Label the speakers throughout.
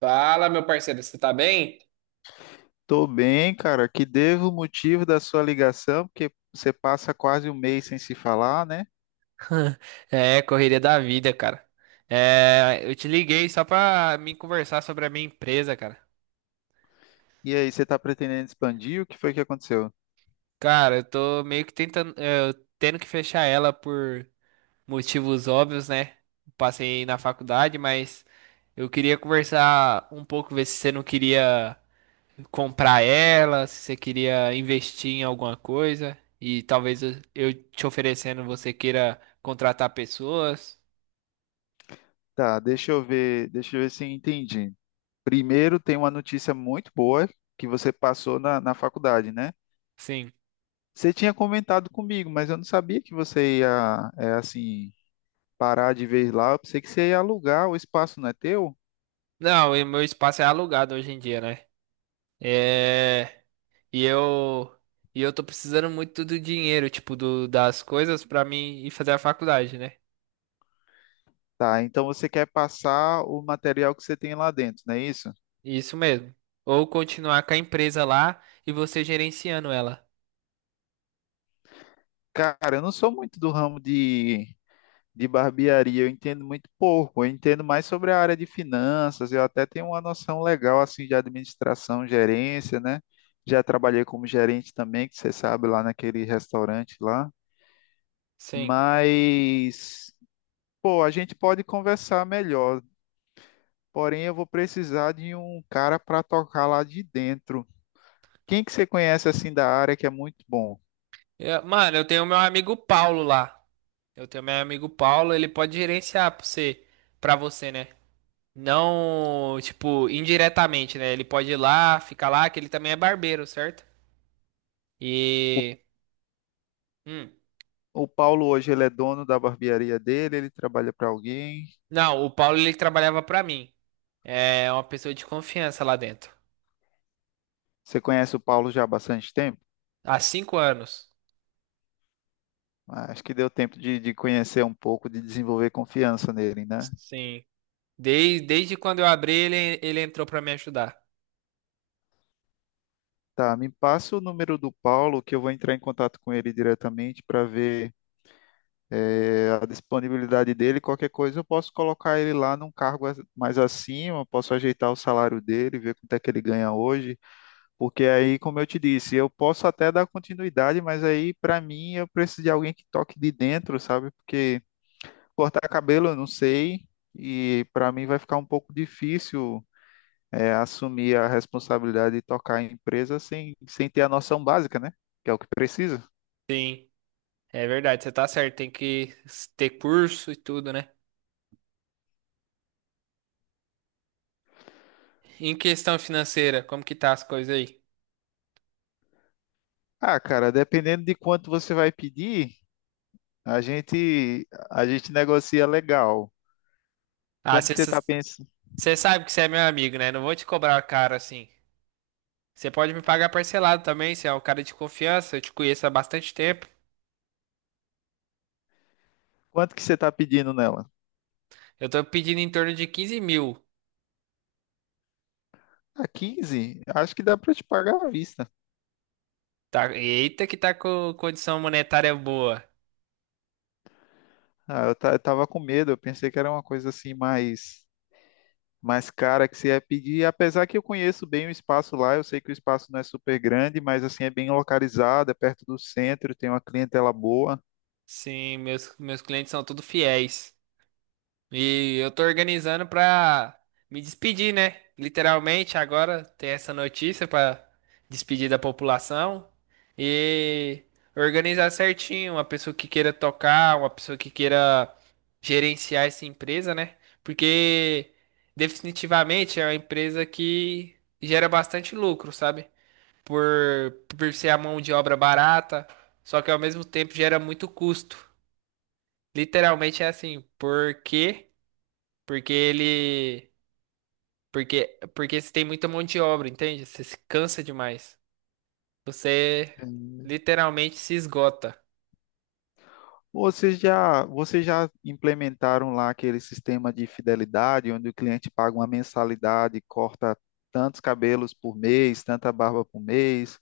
Speaker 1: Fala, meu parceiro, você tá bem?
Speaker 2: Tô bem, cara. Que devo o motivo da sua ligação, porque você passa quase um mês sem se falar, né?
Speaker 1: É, correria da vida, cara. É, eu te liguei só pra me conversar sobre a minha empresa, cara.
Speaker 2: E aí, você tá pretendendo expandir? O que foi que aconteceu?
Speaker 1: Cara, eu tô meio que tentando, eu tendo que fechar ela por motivos óbvios, né? Passei na faculdade, mas eu queria conversar um pouco, ver se você não queria comprar ela, se você queria investir em alguma coisa e talvez eu te oferecendo, você queira contratar pessoas.
Speaker 2: Tá, deixa eu ver se eu entendi. Primeiro, tem uma notícia muito boa que você passou na faculdade, né?
Speaker 1: Sim.
Speaker 2: Você tinha comentado comigo, mas eu não sabia que você ia, é, assim, parar de vez lá. Eu pensei que você ia alugar, o espaço não é teu?
Speaker 1: Não, e meu espaço é alugado hoje em dia, né? É, e eu e eu tô precisando muito do dinheiro, tipo, das coisas pra mim ir fazer a faculdade, né?
Speaker 2: Tá, então você quer passar o material que você tem lá dentro, não é isso?
Speaker 1: Isso mesmo. Ou continuar com a empresa lá e você gerenciando ela.
Speaker 2: Cara, eu não sou muito do ramo de, barbearia, eu entendo muito pouco. Eu entendo mais sobre a área de finanças, eu até tenho uma noção legal assim de administração, gerência, né? Já trabalhei como gerente também, que você sabe, lá naquele restaurante lá.
Speaker 1: Sim.
Speaker 2: Mas, pô, a gente pode conversar melhor. Porém, eu vou precisar de um cara para tocar lá de dentro. Quem que você conhece assim da área que é muito bom?
Speaker 1: Mano, eu tenho meu amigo Paulo lá. Eu tenho meu amigo Paulo, ele pode gerenciar pra você, né? Não, tipo, indiretamente, né? Ele pode ir lá, ficar lá, que ele também é barbeiro, certo?
Speaker 2: O,
Speaker 1: E hum.
Speaker 2: o Paulo hoje ele é dono da barbearia dele, ele trabalha para alguém.
Speaker 1: Não, o Paulo ele trabalhava pra mim. É uma pessoa de confiança lá dentro.
Speaker 2: Você conhece o Paulo já há bastante tempo?
Speaker 1: Há 5 anos.
Speaker 2: Acho que deu tempo de conhecer um pouco, de desenvolver confiança nele, né?
Speaker 1: Sim. Desde quando eu abri, ele entrou pra me ajudar.
Speaker 2: Tá, me passa o número do Paulo que eu vou entrar em contato com ele diretamente para ver a disponibilidade dele. Qualquer coisa eu posso colocar ele lá num cargo mais acima, posso ajeitar o salário dele, ver quanto é que ele ganha hoje, porque aí, como eu te disse, eu posso até dar continuidade, mas aí para mim eu preciso de alguém que toque de dentro, sabe? Porque cortar cabelo, eu não sei, e para mim vai ficar um pouco difícil assumir a responsabilidade de tocar a empresa sem, ter a noção básica, né? Que é o que precisa.
Speaker 1: Sim, é verdade, você tá certo. Tem que ter curso e tudo, né? Em questão financeira, como que tá as coisas aí?
Speaker 2: Ah, cara, dependendo de quanto você vai pedir, a gente negocia legal.
Speaker 1: Ah,
Speaker 2: Quanto
Speaker 1: você
Speaker 2: que você tá pensando?
Speaker 1: sabe que você é meu amigo, né? Não vou te cobrar caro assim. Você pode me pagar parcelado também, você é um cara de confiança, eu te conheço há bastante tempo.
Speaker 2: Quanto que você tá pedindo nela?
Speaker 1: Eu tô pedindo em torno de 15 mil.
Speaker 2: Ah, 15, acho que dá para te pagar à vista.
Speaker 1: Tá, eita que tá com condição monetária boa.
Speaker 2: Ah, eu, eu tava com medo, eu pensei que era uma coisa assim mais cara que você ia pedir. Apesar que eu conheço bem o espaço lá, eu sei que o espaço não é super grande, mas assim é bem localizado, é perto do centro, tem uma clientela boa.
Speaker 1: Sim, meus clientes são tudo fiéis. E eu tô organizando pra me despedir, né? Literalmente, agora tem essa notícia pra despedir da população e organizar certinho, uma pessoa que queira tocar, uma pessoa que queira gerenciar essa empresa, né? Porque definitivamente é uma empresa que gera bastante lucro, sabe? Por ser a mão de obra barata, só que ao mesmo tempo gera muito custo. Literalmente é assim, por quê? Porque ele. Porque você tem muita mão de obra, entende? Você se cansa demais. Você
Speaker 2: Hum.
Speaker 1: literalmente se esgota.
Speaker 2: Vocês já implementaram lá aquele sistema de fidelidade, onde o cliente paga uma mensalidade, corta tantos cabelos por mês, tanta barba por mês?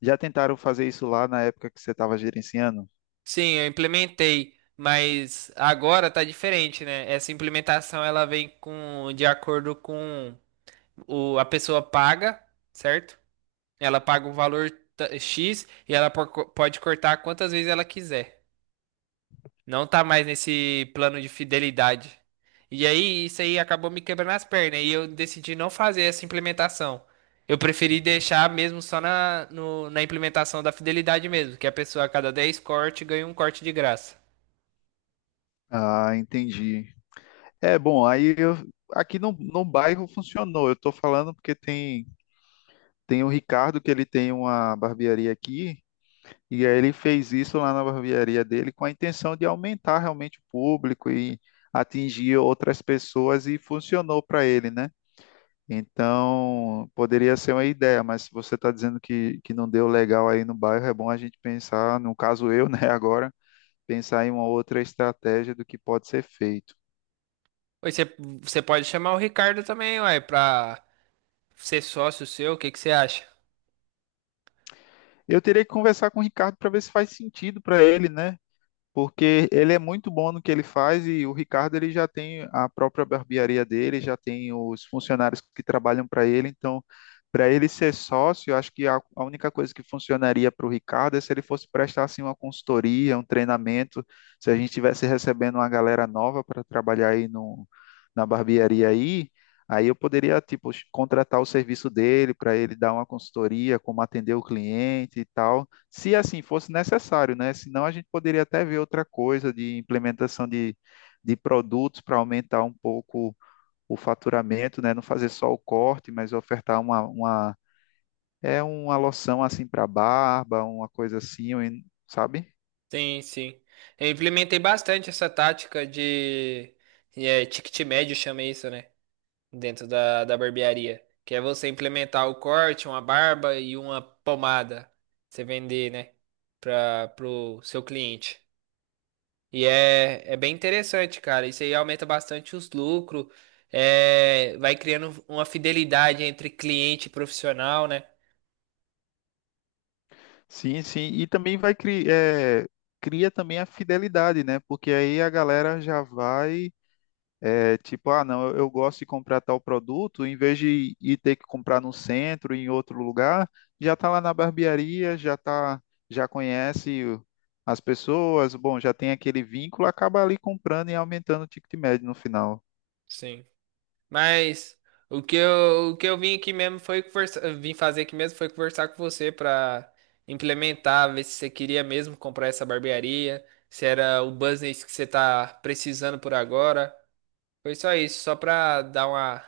Speaker 2: Já tentaram fazer isso lá na época que você estava gerenciando?
Speaker 1: Sim, eu implementei, mas agora tá diferente, né? Essa implementação ela vem com de acordo com a pessoa paga, certo? Ela paga o valor X e ela pode cortar quantas vezes ela quiser. Não tá mais nesse plano de fidelidade. E aí, isso aí acabou me quebrando as pernas e eu decidi não fazer essa implementação. Eu preferi deixar mesmo só na, no- na implementação da fidelidade mesmo, que a pessoa a cada 10 cortes ganha um corte de graça.
Speaker 2: Ah, entendi. É, bom, aqui no, bairro funcionou. Eu tô falando porque tem o Ricardo que ele tem uma barbearia aqui e aí ele fez isso lá na barbearia dele com a intenção de aumentar realmente o público e atingir outras pessoas e funcionou para ele, né? Então, poderia ser uma ideia, mas se você está dizendo que não deu legal aí no bairro, é bom a gente pensar, no caso eu, né, agora, pensar em uma outra estratégia do que pode ser feito.
Speaker 1: Oi, você você pode chamar o Ricardo também, uai, pra ser sócio seu, o que que você acha?
Speaker 2: Eu teria que conversar com o Ricardo para ver se faz sentido para ele, né? Porque ele é muito bom no que ele faz e o Ricardo ele já tem a própria barbearia dele, já tem os funcionários que trabalham para ele, então para ele ser sócio, eu acho que a, única coisa que funcionaria para o Ricardo é se ele fosse prestar assim uma consultoria, um treinamento, se a gente estivesse recebendo uma galera nova para trabalhar aí no, na barbearia aí, aí eu poderia tipo contratar o serviço dele para ele dar uma consultoria, como atender o cliente e tal se assim fosse necessário, né? Senão a gente poderia até ver outra coisa de implementação de, produtos para aumentar um pouco o faturamento, né? Não fazer só o corte, mas ofertar uma uma loção assim para barba, uma coisa assim, sabe?
Speaker 1: Sim, sim. Eu implementei bastante essa tática de ticket médio, chama isso, né? Dentro da barbearia. Que é você implementar o corte, uma barba e uma pomada. Você vender, né? Para pro seu cliente. E é bem interessante, cara. Isso aí aumenta bastante os lucros. É, vai criando uma fidelidade entre cliente e profissional, né?
Speaker 2: Sim, sim. E também vai criar, cria também a fidelidade, né? Porque aí a galera já vai. É, tipo, ah, não, eu gosto de comprar tal produto, em vez de ir ter que comprar no centro, em outro lugar, já tá lá na barbearia, já tá, já conhece as pessoas, bom, já tem aquele vínculo, acaba ali comprando e aumentando o ticket médio no final.
Speaker 1: Sim. Mas o que eu vim aqui mesmo foi vim fazer aqui mesmo foi conversar com você pra implementar, ver se você queria mesmo comprar essa barbearia, se era o business que você tá precisando por agora. Foi só isso, só pra dar uma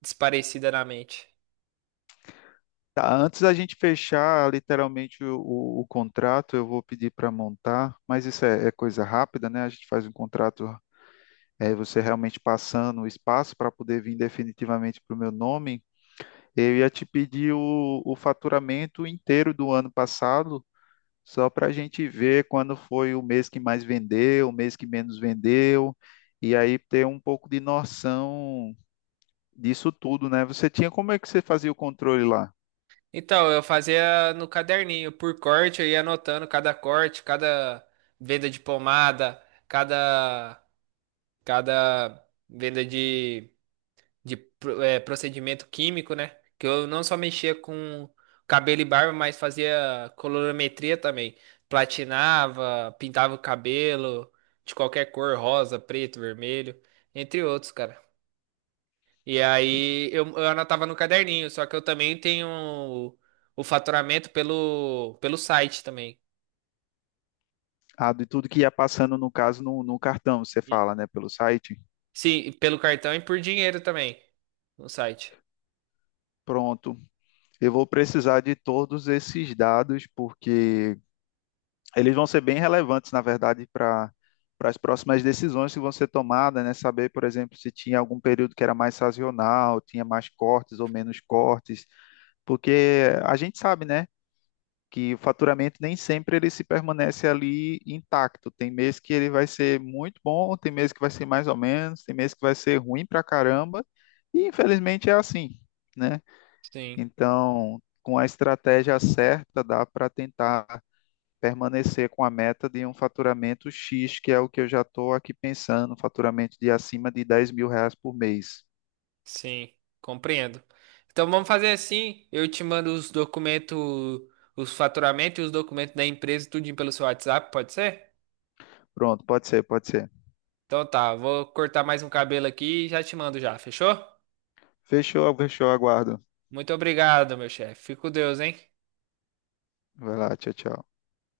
Speaker 1: desparecida na mente.
Speaker 2: Tá, antes da gente fechar literalmente o contrato, eu vou pedir para montar, mas isso é coisa rápida, né? A gente faz um contrato, você realmente passando o espaço para poder vir definitivamente para o meu nome. Eu ia te pedir o, faturamento inteiro do ano passado, só para a gente ver quando foi o mês que mais vendeu, o mês que menos vendeu, e aí ter um pouco de noção disso tudo, né? Você tinha, como é que você fazia o controle lá?
Speaker 1: Então, eu fazia no caderninho, por corte, eu ia anotando cada corte, cada venda de pomada, cada cada venda de procedimento químico, né? Que eu não só mexia com cabelo e barba, mas fazia colorimetria também. Platinava, pintava o cabelo de qualquer cor, rosa, preto, vermelho, entre outros, cara. E aí eu anotava no caderninho, só que eu também tenho o faturamento pelo, pelo site também.
Speaker 2: Ah, de tudo que ia passando, no caso, no, cartão, você
Speaker 1: E-
Speaker 2: fala, né, pelo site?
Speaker 1: sim, e pelo cartão e por dinheiro também no site.
Speaker 2: Pronto, eu vou precisar de todos esses dados, porque eles vão ser bem relevantes, na verdade, para as próximas decisões que vão ser tomadas, né? Saber, por exemplo, se tinha algum período que era mais sazonal, tinha mais cortes ou menos cortes, porque a gente sabe, né, que o faturamento nem sempre ele se permanece ali intacto. Tem mês que ele vai ser muito bom, tem mês que vai ser mais ou menos, tem mês que vai ser ruim pra caramba, e infelizmente é assim, né?
Speaker 1: Sim.
Speaker 2: Então, com a estratégia certa, dá para tentar permanecer com a meta de um faturamento X, que é o que eu já estou aqui pensando, um faturamento de acima de 10.000 reais por mês.
Speaker 1: Sim, compreendo. Então vamos fazer assim, eu te mando os documentos, os faturamentos e os documentos da empresa, tudinho pelo seu WhatsApp, pode ser?
Speaker 2: Pronto, pode ser, pode ser.
Speaker 1: Então tá, vou cortar mais um cabelo aqui e já te mando já, fechou?
Speaker 2: Fechou, fechou, aguardo.
Speaker 1: Muito obrigado, meu chefe. Fico com Deus, hein?
Speaker 2: Vai lá, tchau, tchau.